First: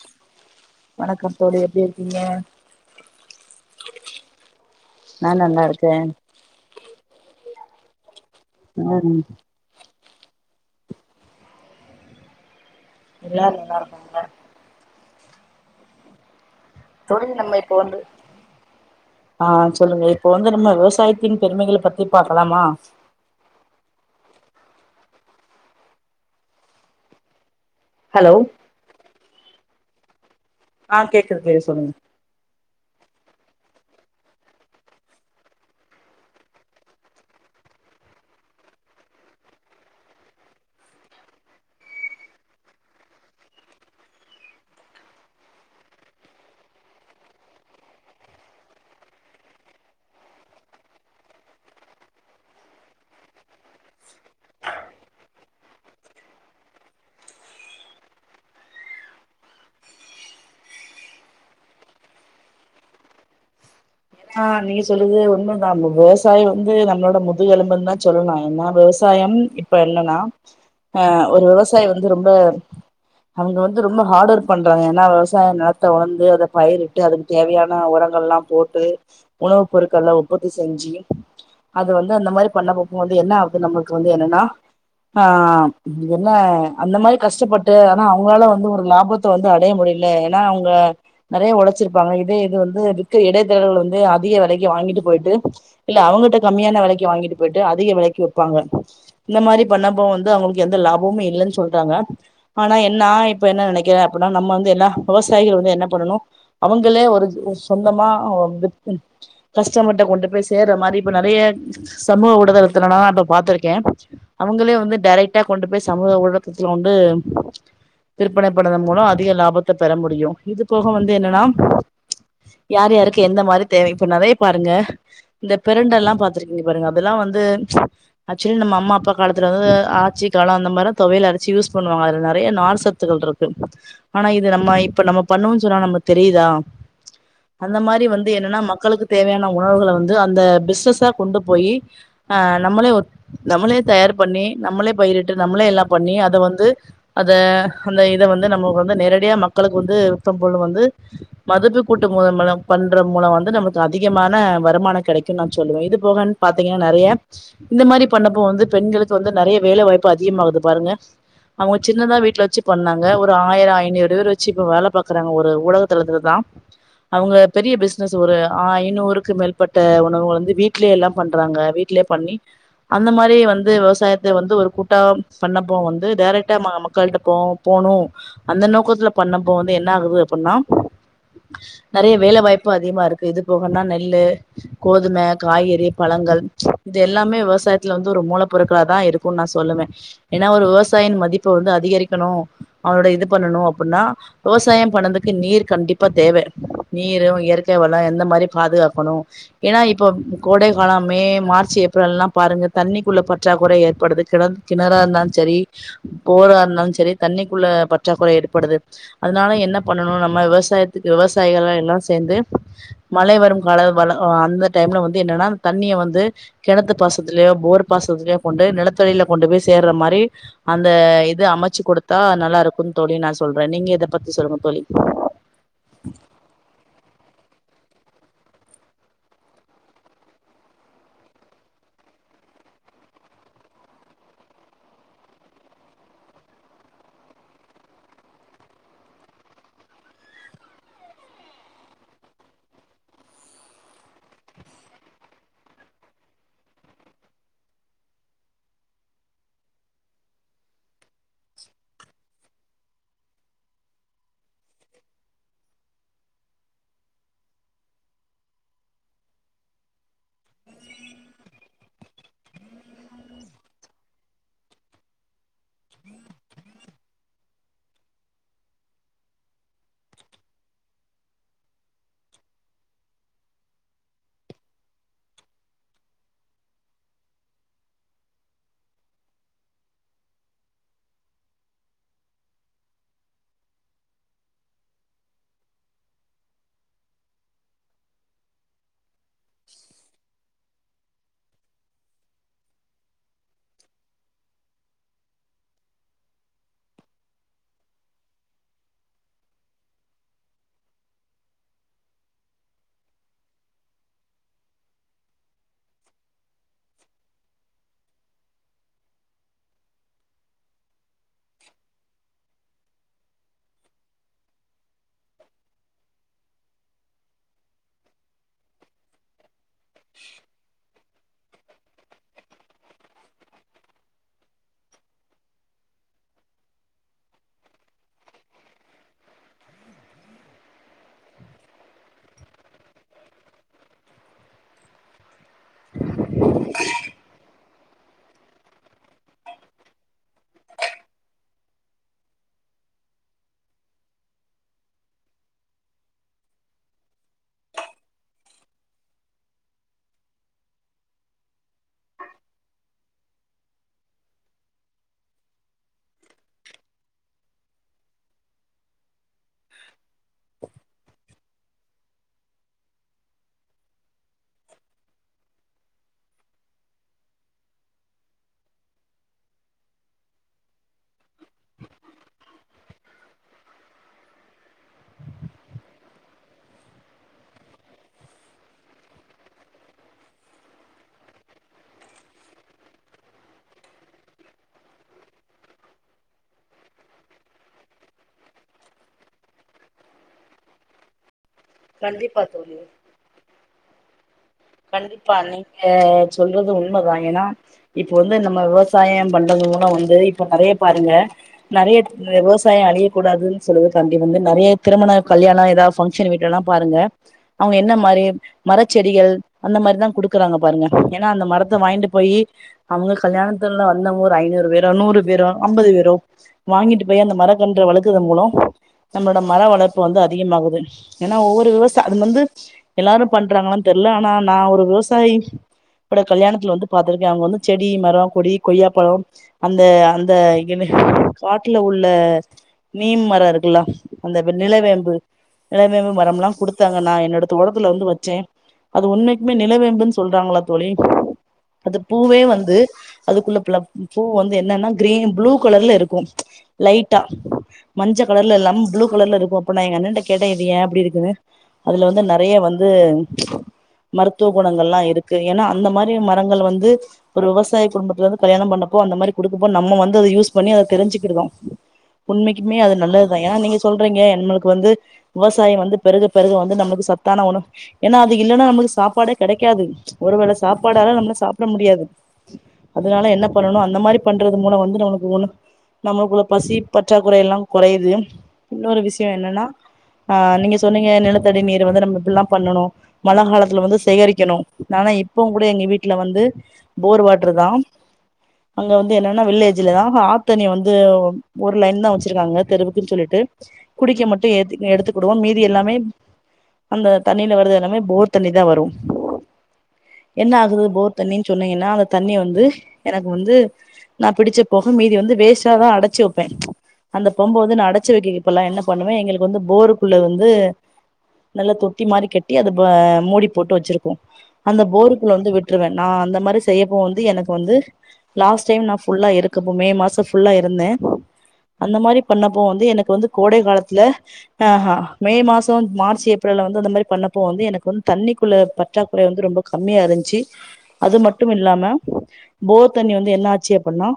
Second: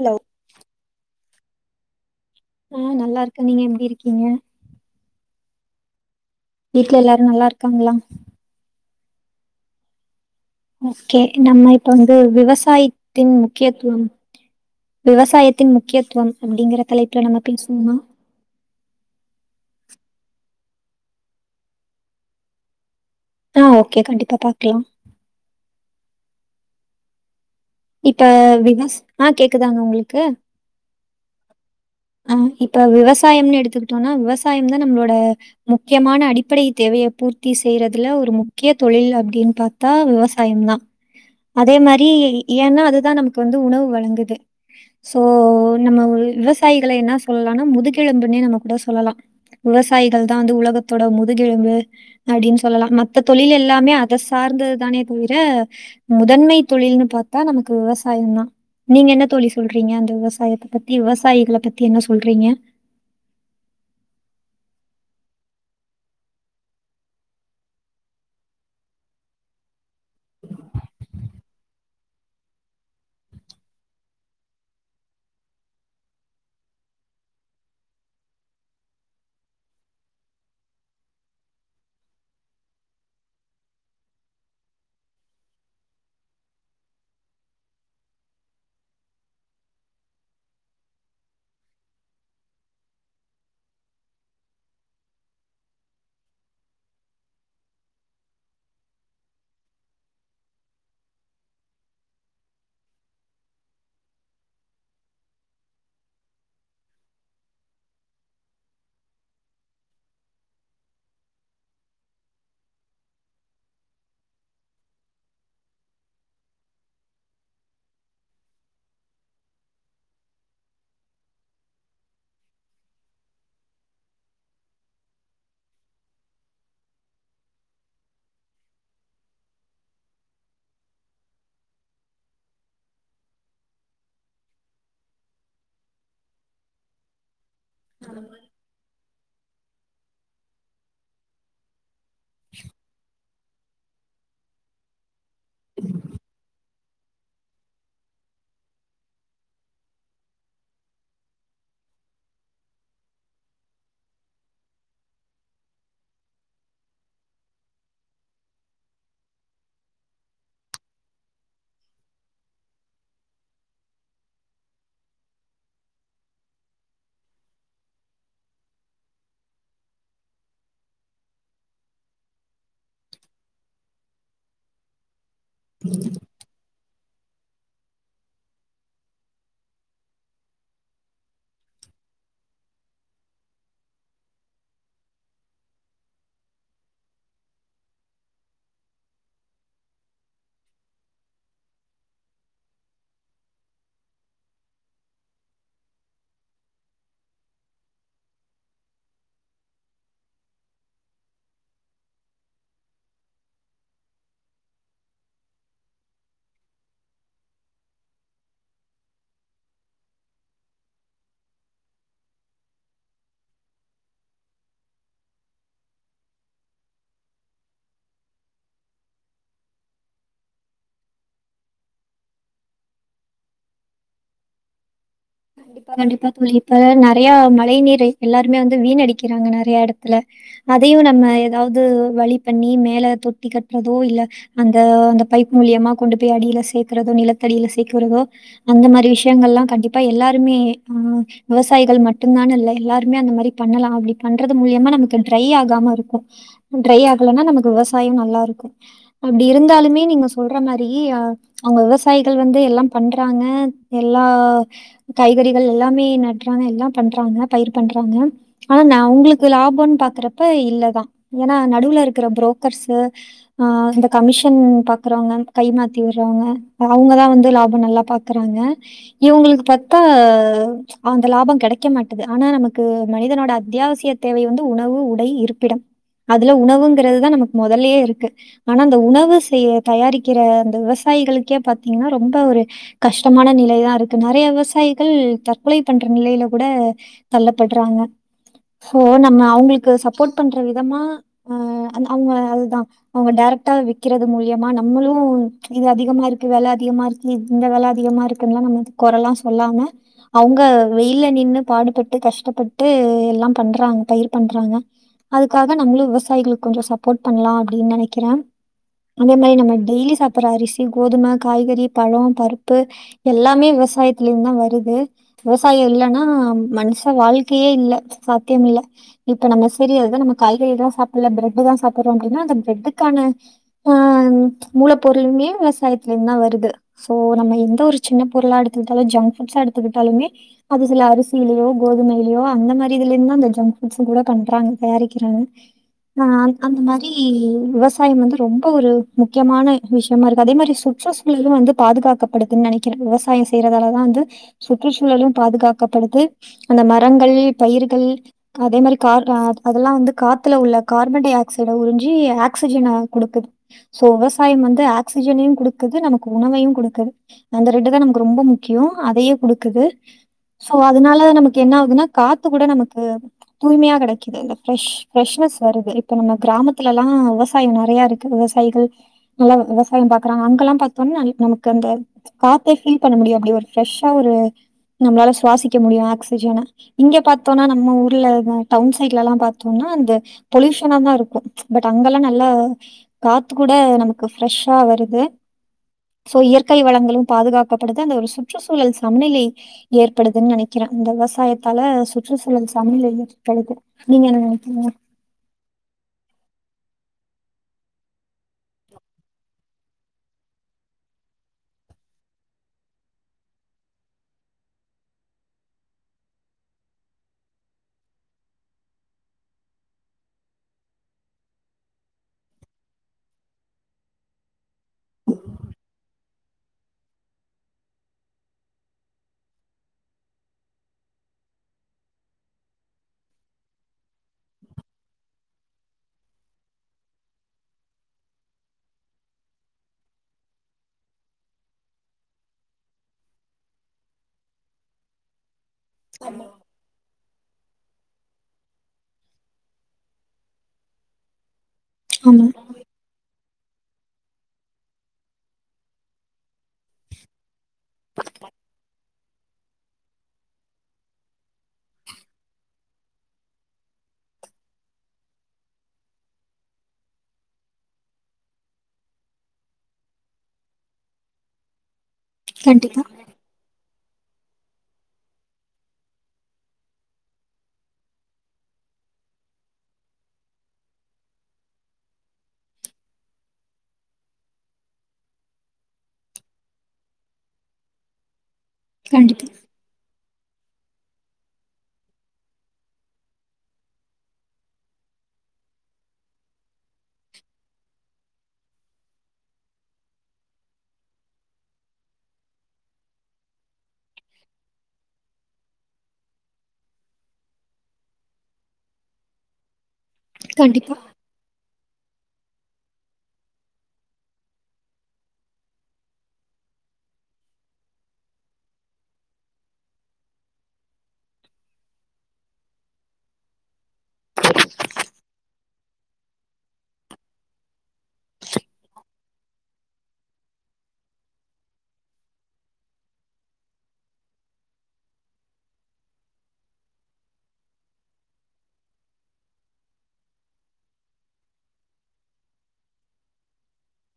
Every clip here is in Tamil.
ஹலோ வணக்கம் தோடி எப்டி இருக்கீங்க ஆ நல்லா இருக்கே நீங்க எப்டி இருக்கீங்க நா நல்லா இருக்க வீட்ல எல்லாரு நல்லா இருக்காங்களா [unintelligible] ஓக்கே நம்ம இப்ப வந்து விவசாயத்தின் எல்லாரு நல்லா முக்கியத்துவம் இருக்காங்க விவசாயத்தின் முக்கியத்துவம் அப்டிங்கிற தோழி தலைப்புல நம்ம இப்ப பேசுவோம்மா வந்து ஆ சொல்லுங்க இப்ப வந்து நம்ம விவசாயத்தின் பெருமைகள பத்தி பாக்கலாமா ஆ ஓகே கண்டிப்பா பாக்கலா இப்ப ஹலோ விவஸ் ஆ கேக்குதாங்க உங்குளுக்கு ஆ கேக்குது தோழி சொல்லுங்க ஆ இப்ப விவசாயம்னு எடுத்துக்கிட்டோம்னா விவசாயம்தா நம்மளோட முக்கியமான அடிப்படை தேவையை பூர்த்தி செய்யறதுல ஒரு முக்கிய தொழில் அப்டின் பா த்தா விவசாயந்தான் அதே மாரி ஏனா அதுதான் நமக்கு வந்து உணவு வழங்குது சோ நம்ம விவசாயிகள என்ன சொல்லலானா முதுகெலும்புண்ணே நம்ம கூட சொல்லலா விவசாயிகள்தான் வந்து உலகத்தோட முதுகெலும்பு அப்படின்னு சொல்லலா மத்த தொழில் எல்லாமே அத சார்ந்ததுதானே தவிர முதன்மை தொழில்னு பாத்தா நமக்கு விவசாயந்தான் நீங்க என்ன தோழி சொல்றீங்க அந்த விவசாயத்த பத்தி விவசாயிகள பத்தி என்ன சொல்றீங்க ஆ நீ சொல்லுது உண்மதான் போ விவசாயம் வந்து நம்மளோட முதுகெலும்புன்னுதான் சொல்லலா ஏனா விவசாயம் இப்ப என்னன்னா ஆ ஒரு விவசாயி வந்து ரொம்ப அவங்க வந்து ரொம்ப ஹார்ட் ஒர்க் பண்றாங்க ஏன்னா விவசாயம் நெலத்த வந்து அத பயிரிட்டு அதுக்கு தேவையான உரங்கள் எல்லா போட்டு உணவுப் பொருட்கள உற்பத்தி செஞ்சி அது வந்து அந்த மாரி பண்ண போப்போம்து என்ன ஆகுது நம்மளுக்கு வந்து என்னன்னா ஆ என்ன அந்த மாரி கஷ்டப்பட்டு ஆனா அவங்களால வந்து ஒரு லாபத் இப்ப வந்து அடைய முடியல ஏனா அவுங்க நெறையா உழைச்சிருப்பாங்க இதே இது வந்து இடைத்தேர்கள் வந்து அதிக வெலைக்கி வாங்கிட்டு போயிட்டு இல்ல அவங்கட்ட கம்மியான வெலைக்கு வாங்கிட்டு போயிட்டு அதிக வெலைக்கு விப்பாங்க இந்த மாரி பண்ணப்போ வந்து அவங்களுக்கு எந்த லாபமு இல்லென்னு சொல்டாங்க ஆனா என்ன நா இப்ப என்ன நெனைக்கிறே அப்படின்னா நம்ம வந்து எல்லா விவசாயிகள் வந்து என்ன பண்ணனு அவுங்ளே ஒரு சொந்தமா வி கஷ்டமர் கிட்ட கொண்டு போய் சேர்ற மாரி இப்ப நெறைய சமூக ஊடதலத்துல நா இப்ப பாத்திருக்கேன் அவங்களே வந்து டெரெக்ட்டா கொண்டு போய் சமூக ஊடகத்துல வந்து விற்பனை பண்றதன் மூலோ அதிக லாபத்த பெற முடியு இது போக வந்து என்னனா யார் யாருக்கு எந்த மாரி தேவை இப்ப நெறையா பாருங்க இந்த பிரண்டெ எல்லா பாத்திருக்கீங்க பாருங்க அதெல்லா வந்து ஆக்சுலி நம்ம அம்மா அப்பா காலத்துலிந்து ஆச்சி காலோ அந்த மாரி தொவையல் அரச்சு யூஸ் பண்ணுவாங்க அதுல நெறையா நார் சத்துகள் இரு ஆனா இது நம்ம இப்ப நம்ம பண்ணுவோனு சொன்னா நம்ம தெரியுதா அந்த மாரி வந்து என்னனா மக்களுக்கு தேவையான உணவுகள வந்து அந்த பிஸ்னஸா கொண்டு போயி ஆ நம்மளே ஒ நம்மளே தயார் பண்ணி நம்மளே பயிரிட்டு நம்மளே எல்லா பண்ணி அத வந்து அத அந்த இத வந்து நம்மளுக்கு வந்து நேரடியா மக்களுக்கு வந்து யுத்தம்போல் வந்து மதிப்பு கூட்டும்போது மேடம் பண் ற மூலோ வந்து நமக்கு அதிகமான வருமானம் கெடைக்கும்னு நா சொல்லுவே இது போகன்னு பாத்தீங்கன்னா நெறைய இந்த மாரி பண்ணப்போ வந்து பெண்களுக்கு வந்து நறைய வேலை வாய்ப்பு அதிகமாகுது பாருங்க அவங்க சின்னதா வீட்டுல வச்சு பண்ணாங்க ஒரு ஆயிரோ ஐநூறு பேர் வச்சு இப்ப வேல பாக்குறாங்க ஒரு ஊடகத்தலத்துல தா அவுங்க பெரிய பிசினஸ் ஒரு ஐநூறுக்கு மேற்பட்ட உணவுகள வந்து வீட்லயே எல்லா பண்றாங்க வீட்லயே பண்ணி அந்த மாரி வந்து விவசாயத்த வந்து ஒரு கூட்டா பண்ணப்போ வந்து டைரக்ட் ட்டு மக்கள்ட்ட போ போணு அந்த நோக்கத்துல பண்ணப்போ வந்து என்ன ஆகுது அப்டின்னா நெறையா வேலை வாய்ப்பு அதிகமா இருக்கு இது போகன்னா நெல்லு கோதும, காய்கறி, பழங்கள் இது எல்லாமே விவசாயத்துல வந்து ஒரு மூலப் பொருட்களாதான் இருக்குனு நா சொல்லுவேன் ஏன்னா ஒரு விவசாயின் மதிப்ப வந்து அதிகரிக்கணு அவனோட இது பண்ணணு அப்டின்னா விவசாயம் பண்ணதுக்கு நீர் கண்டிப்பா தேவ நீரு இயற்கை வளோ எந்த மாரி பாதுகாக்கணு ஏன்னா இப்ப கோடை காலம் மே மார்ச் ஏப்ரல்லா பாருங்க தண்ணிக்குள்ள பற்றாக்குறை ஏற்படுது கிட கிணறா இருந்தாலு சரி போரா இருந்தாலு சரி தண்ணிக்குள்ள பற்றாக்குறை ஏற்படுது அதனால என்ன பண்ணணு நம்ம விவசாயத்துக்கு விவசாயிகளா எல்லா சேந்து மழை வரும் கால வல ஓ அ அந்த டைம்ல வந்து என்னன்னா தண்ணிய வந்து கெணத்து பாசத்துலயோ போர் பாசத்துலயோ கொண்டோய் நிலத்தடியியில கொண்டு போய் சேர்ற மாரி அந்த இது அமச்சு கொடுத்தா நல்லா இருக்குன் தோழி நா சொல்றே நீங்க இத பத்தி சொல்லுங்க தோழி இப்ப கண்டிப்பா தோழி இப்ப நறைய மழை நீீர் எல்லாருமே வந்து வீண் அடிக்கிறாங்க நறைய எடத்ல அதையு நம்ம ஏதாவது வழி பண்ணி மேல தொட்டி கட்றதோ இல்ல அந்த அந்த பைப் மூலியமா கொண்டு போய் அடியில சேர்க்கறதோ நிலத்தடியில சேர்க்கறதோ அந்த மாரி விஷயங்கள் எல்லா கண்டிப்பா எல்லாருமே ஆ விவசாயிகள் மட்டுந்தானு இல்ல எல்லாருமே அந்த மாரி பண்ணலா அப்டி பண்றது மூலியமா நமக்கு ட்ரை ஆகாம இருக்கு ட்ரை ஆகலன்னா நமக்கு விவசாயம் நல்லா இருக்கு அப்டி இருந்தாலுமே நீங்க சொல்ற மாரிஇஅ அவுங்க விவசாயிகள் வந்து எல்லாம் பண்றாங்க எல்லா காய்கறிகள் எல்லாமே நட்றாங்க எல்லாம் பண்றாங்க பயிர் பண்றாங்க ஆனா நா உங்களுக்கு லாபன் பாக்குறப்ப இல்லதா ஏன்னா நடுவுல இருக்கிற புரோக்கர்ஸ்சு ஆ இந்த கமிஷன் பாக்குறவங்க கை மாத்தி விடுறவங்க அவங்கதா வந்து லாபம் நல்லா பா இருக்கறாங்க இவுங்களுக்கு பத்தா அந்த லாபோ கிடைக்க மாட்டது ஆனா நமக்கு மனிதனோட அத்தியாவசிய தேவை வந்து உணவு உடை இருப்பிடம் அதுல உணவுங்கிறதுதா நமக்கு மொதலயே இருக்கு ஆனா அந்த உணவு செய்ய தயாரிக்கிற அந்த விவசாயிகளுக்கே பாத்தீங்ன்னா ரொம்ப ஒரு கஷ்டமான நிலை தா இருக்கு நெறைய வேர் விவசாயிகள் தற்கொலை பண்ற நிலையில கூட தள்ளப்படுறாங்க சோ நம்ம அவங்களுக்கு சப்போர்ட் பண்ற விதமா அவங்க அதுதா அவுங்க டேரக்ட்டாவ விக்கிறது மூலியமா நம்மளு இது அதிகமா இருக்கு வெல அதிகமா இருக்கு இந்த வெல அதிகமா இருக்குனுன்லா நம்ம குறைலா சொல்லாம அவுங்க வெயில நின்னு பாடுபட்டு கஷ்டப்பட்டு எல்லாம் பண்றாங்க பயிர் பண்றாங்க அதுக்காக நம்மளு விவசாயிகளுக்கு கொஞ்சோ சப்போர்ட் பண்லா அப்டின் நெனக்கிறே அந்த மாரி நாம டெய்லி சாப்புட்ற அரிசி கோதும காய்கறி பழோ பருப்பு எல்லாமே விவசாயத் அங்கிருந்தா வருது விவசாயம் இல்லன்னா மனுஷ வாழ்க்கையே இல்ல சாத்தியம் மில்ல இப்ப நம்ம செரியதா நம்ம காய்கறி எல்லா சாப்பில பிரெட்டு தா சாப்புறோ அப்டினா அந்த பிரெட்டுக்கான ஓ அன் மூலப்பொருளுமே விவசாயத்திலேந்துதா வருது சோ நம்ம எந்த ஒரு சின்ன பொருளா எடுத்துக்கிட்டாலு ஜங்க் ஃபுட்ஸ்ஸா எடுத்துக்கிட்டாலுமே அது சில அரிசிலயோ கோதுமையிலேயோ அந்த மாதிரிதுலே இருந்து அந்த ஜங்க்ஃபுட்ஸும் கூட கண்றாங்க தயாரிக்கிறாங்க நான் அந்த மாரி விவச விவசாயம் வந்து ரொம்ப ஒரு முக்கியமான விஷயமா இருக்கு அதே மாரி சுற்றுச்சூழல் வந்து பாதுகாக் ப்படுதுன் நினைக்கிற விவசாயம் செய்யறதல தா வந்து சுற்றுச்சூழலு பாதுகாக்கப்படுது அந்த மரங்கள் பயிர்கள் அதே மாரி கார்டா அதெல்லா வந்து காத்துல உள்ள கார்பன்-டை- ஆக்சைட உறிஞ்சி ஆக்சிஜன கொடுக்குது சோ விவசாயம் வந்து ஆக்சிஜனையும் கொடுக்குது நமக்கு உணவையும் கொடுக்குது அந்த ரெண்டு தா நமக் ரொம்ப முக்கியோ அதையே குடுக்குது சோ அதனால நமக்கு என்ன ஆகுதுனா காத்து கூட நமக்கு தூய்மையா கெடைக்குது பிரெஷ் பிரெஷ்னஸ் வருது இப்ப நம்ம கிராமத்துலல்லா வெவசாயம் நெறைய இருக் விவசாயிகள் நல்ல விவசாயம் பாக்குறாங்க அங்கல்லாம் பாத்தோம் நாளைக் நமக்கு அந்த காத்தே ஃபி பண்ண முடியு அப்டி ஒரு ப்ரெஷ்ஷா ஒரு நம்மளால சுவாசிக்க முடியு ஆக்சிஜன இங்க பாத்தோனா நம்ம ஊர்ல அதுதாய் டவுன் சைடுல எல்லா பாத்தோனா அந்த பொல்யூஷன தா இருக்கு பட் அங்கெல்லா நல்ல காத்து கூட நமக்கு ப்ரெஷ்ஷா வருது சோ இயற்கை வளங்களும் பாதுகாக் அப்டிதா இந்த ஒரு சுற்றுச்சூழல் சம்நிலை ஏற்படுதுன் நெனைக்கிற இந்த விவசாயத் தல கண்டிப்பா சுற்றுச்சூழல் தோழி சமையல் [inaudible] கடைக்கும் நீங்க என்ன நெனைக்கீங்க கண்டிப்பா நீங்க சொல்றது உண்மதா ஏன்னா இப்ப வந்து நம்ம விவசாயம் பண்றது மூலோ வந்து இப்ப நிறைய பாருங்க நெறையத் விவசாயோ அளியக்கூடாதுன்னு சொல்லுது காண்டி வந்து நெறைய திருமண கல்யாண ஏதாவது ஃபங்க்ஷன் வீட்டுல எல்லா பாருங்க அவங்க என்ன மாரி மரச்செடிகள் அந்த மாரிதா குடுக்குறாங்க பாருங்க ஏன்னா அந்த மரத்த வாங்கிட்டு போயி அவங்க கல்யாணத்துல வந்தவங்க ஒரு ஐநூறு பேரோ நூறு பேரோ ஐம்பது பேரோ வாங்கிட்டு போய் அந்த மர கன்ற வளக்குத மூலோ நம்மளோட மர வளர்ப்பு வந்து அதிகமாககுது ஏன்னா ஒவ்வொரு விவசா அது வந்து எல்லாரு பண்றாங்களன் தெர்ல ஆனா நா ஒரு விவசாயி பட கல்யாணத்துல வந்து பாத்திருக்க அவங்க வந்து செடி மரம் கொடி கொய்யாப்பழம் அந்த அந்த என காட்டுல உள்ள நீம் மரம் இருக்குல்ல அந்த வி நிலவேம்பு நிலவேம்பு மரம்லா குடுத்தாங்க நா என்னோட தோட்டத்துல வந்து வச்சே அது உண்மைக் மே நிலவேம்புன்னு சொல்றாங்களா தோழி அது பூவே ஆமா. வந்து அதுக்குள்ள பிளப் பூ வந்து என்னன்னா கிரீன் ப்ளூ கலர்ல இருக்கு ம்ச் லைட்டா மஞ்ச கலர்ல இல்லாம ப்ளூ கலர்லருக்கு அப்போ நா எங்க அண்ணன்ட்ட கேட்டே இது ஏன் அப்படி இருக்குன்னு அதுல வந்து நெறைய வந்து ம்ச் மருத்துவ குணங்கள்லா இருக்கு ஏன்னா அந்த மாரி மரங்கள் வந்து ஒரு விவசாய குடும்பத்துலந்து கல்யாணம் பண்ணப்போ அந்த மாரி குடுக்கப்போ நம்ம வந்து அத யூஸ் பண்ணி அத தெரிஞ்சுக்கிடுதோ [inaudible] உண்மைக்குமே அது கண்டிப்பா, நல்லத் அத எ நீங்க சொல்றீங்க நம்மளுக்கு வந்து விவசாயம் வந்து பெருக பெருக வந்து நமக்கு சத்தான உணவு ஏன்னா அது இல்லன்னா நம்பளுக்கு சாப்பாடே கெடைக்காது ம்ச் ஒரு வேள சாப்பாடால நம்மள சாப்பிட முடியாது அதனால என்ன பண்ணணு அந்த மாரி பண்றது மூலோ வந்து நம்மளுக்கு உண்னு நம்மளுக்குள்ள பசி பற்றாக்குறைலா கொறையுது இன்னொரு விஷயம் கண்டிப்பா, என்னன்னா அ நீங்க சொன்னீங்க நிலத்தடி நீர வந்து நம்ம இப்புல்லா பண்ணனு மழ காலத் இதுல வந்து சேகரிக்கணு ஆனா இப்பவு கூட எங்க வீட்டுல வந்து போர் வாட்டரு தா அங்க வந்து என்னன்னா வில்லேஜ்லதா ஆத்தண்ணி வந்து ஒரு லைன் தா வச்சிருக்காங்க தெருவுக்குன்னு சொல்லிட்டு குடிக்க மட்டும் ஏது எடுத்துக்கிடுவோ மீதி எல்லாமே அந்த தண்ணியில வருது எல்லாமே போர் தண்ணி தா வரு என்ன ஆகுது கண்டிப்பா. போர் தண்ணின்னு சொன்னீங்கன்னா அந்த தண்ணி வந்து எனக்கு வந்து நா பிடிச்ச போக மீதி வந்து வேஸ்ட்டாதா அடைச்சு வைப்பே ம்ச் அந்த பொம்ப வந்து நா அடச்சு வைக்க இப்பல்லா என்ன பண்ணுவ எங்களுக்கு வந்து போருக்குள்ள வந்து நல்லா தொட்டி மாரி கட்டி அதுபா மூடி போட்டு வச்சிருப்போ அந்த போருக்குள்ள வந்து விட்ருவே நா அந்த மாரி செய்யப்போ வந்து எனக்கு வந்து லாஸ்ட் டைம் நா ஃபுல்லா இருக்குப்போ மே மாசோ ஃபுல்லா இருந்தே அந்த மாரி பண்ணப்போ வந்து எனக்கு வந்து கோடை காலத்துல அஹா மே மாசோ மார்ச் ஏப்ரல்ல வந்து அந்த மாரி பண்ணப்போ வந்து எனக்கு வந் தண்ணிக்குள்ள பற்றாக்குறை வந்து ரொம்ப கம்மியா இருந்துச்சு அது மட்டு இல்லாம போர் தண்ணி வந்து என்ன ஆச்சு அப்பன்னா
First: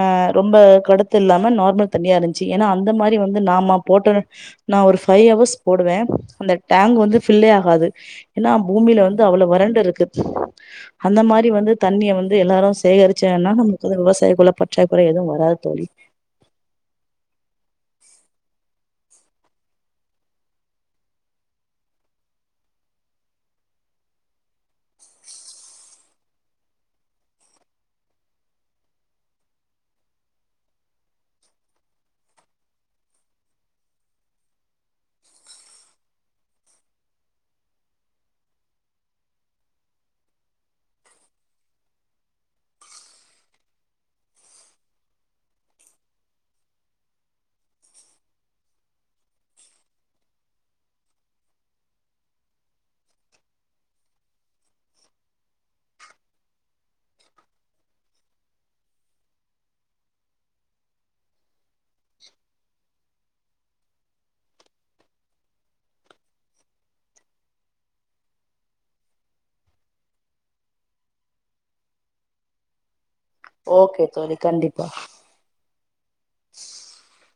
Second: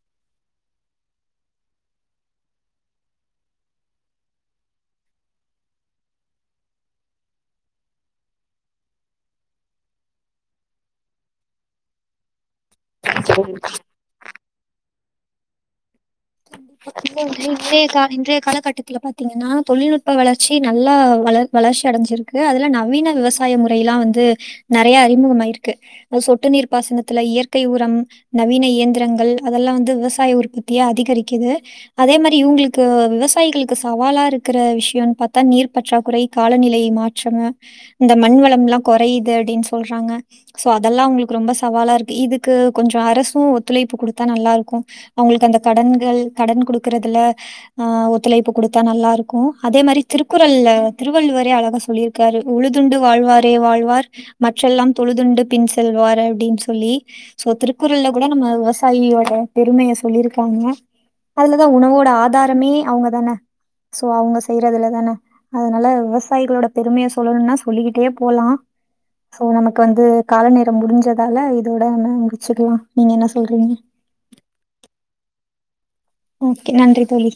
அ ரொம்ப கடுத்து இல்லாம நார்மல் தண்ணியா இருந்துச்சு ஏன்னா அந்த மாரி வந்து நாம போட்டன்னு நா ஒரு ஃபைவ் ஹவர்ஸ் போடுவே அந்த டேங்க் வந்து ஃபில்லே ஆகாது ஏன்னா பூமியில வந்து அவ்வளவு வறண்டு இருக்கு அந்த மாரி வந்து தண்ணிய வந்து இது எல்லாரு சேகரிச்சேன்னா நமக்கு வந்து விவசாயகுள்ள பற்றாக்குறை எதுவு வராது தோழி [inaudible] [inaudible] இன்றைய கா இன்றைய காலகட்டத்துல பாத்தீங்கன்னா தொழில்நுட்ப வளர்ச்சி நல்லா வளர் வளர்ச்சி அடைஞ்சிருக் க்கு அதுல நவீன விவசாய முறையெல்லா வந்து நெறையா அறிமுகமாயிருக்கு அ சொட்டு நீர் பாசனத்துல இயற்கை உரம் நவீன இயந்திரங்கள் அதெல்லா வந்து விவசாய உற்பத்திய அதிகரிக்குது அதே மாரி இவுங்களுக்கு விவசாயிகளுக்கு சவாலா இருக்கிற விஷயனு பாத்தா நீர் பற்றாக்குறை காலநிலை மாற் ச்ங்க இந்த மண்வளம் எல்லா கொறையுது அப்டின் சொல்றாங்க சோ அதெல்லா உங்களுக்கு ரொம்ப சவாலா இருக்கு இதுக்கு கொஞ்சோ அரசு ஒத்துழைப்பு குடுத்தா நல்லா இருக்கு அவுங்களுக்கு அந்த கடன்கள் கடன் குடுக்குறதுல ஆ ஒத்துழைப்பு குடுத்தா நல்லா இருக்கு அதே மாரி திருக்குறள்ல திருவள்ளுவரே அழகா சொல்லிரு காரு உழுதுண்டு வாழ்வாரே வாழ்வார் மற்றெல்லாம் தொழுதுண்டு பின் செல்வார் அப்டின் சொல்லி சோ திருக்குறள்ல கூட நம்ம விவசாயியோட பெருமைய சொல்லிருக் க்காங்க அதுலதான் உணவோட ஆதாரமே அவுங்கதான சோ அவுங்க செய்யறதுலதான அதனால விவசாயிகளோட பெருமைய சொல்லணுனா சொல்லிகிட்டே போலா சோ நமக்கு வந்து கால நேரோ முடிஞ்சதால இதோட நா முட்ச்சுக்கலா நீங்க என்ன சொல்றீங் ஓகே தோழி கண்டிப் ஓகே நன்றி தோழி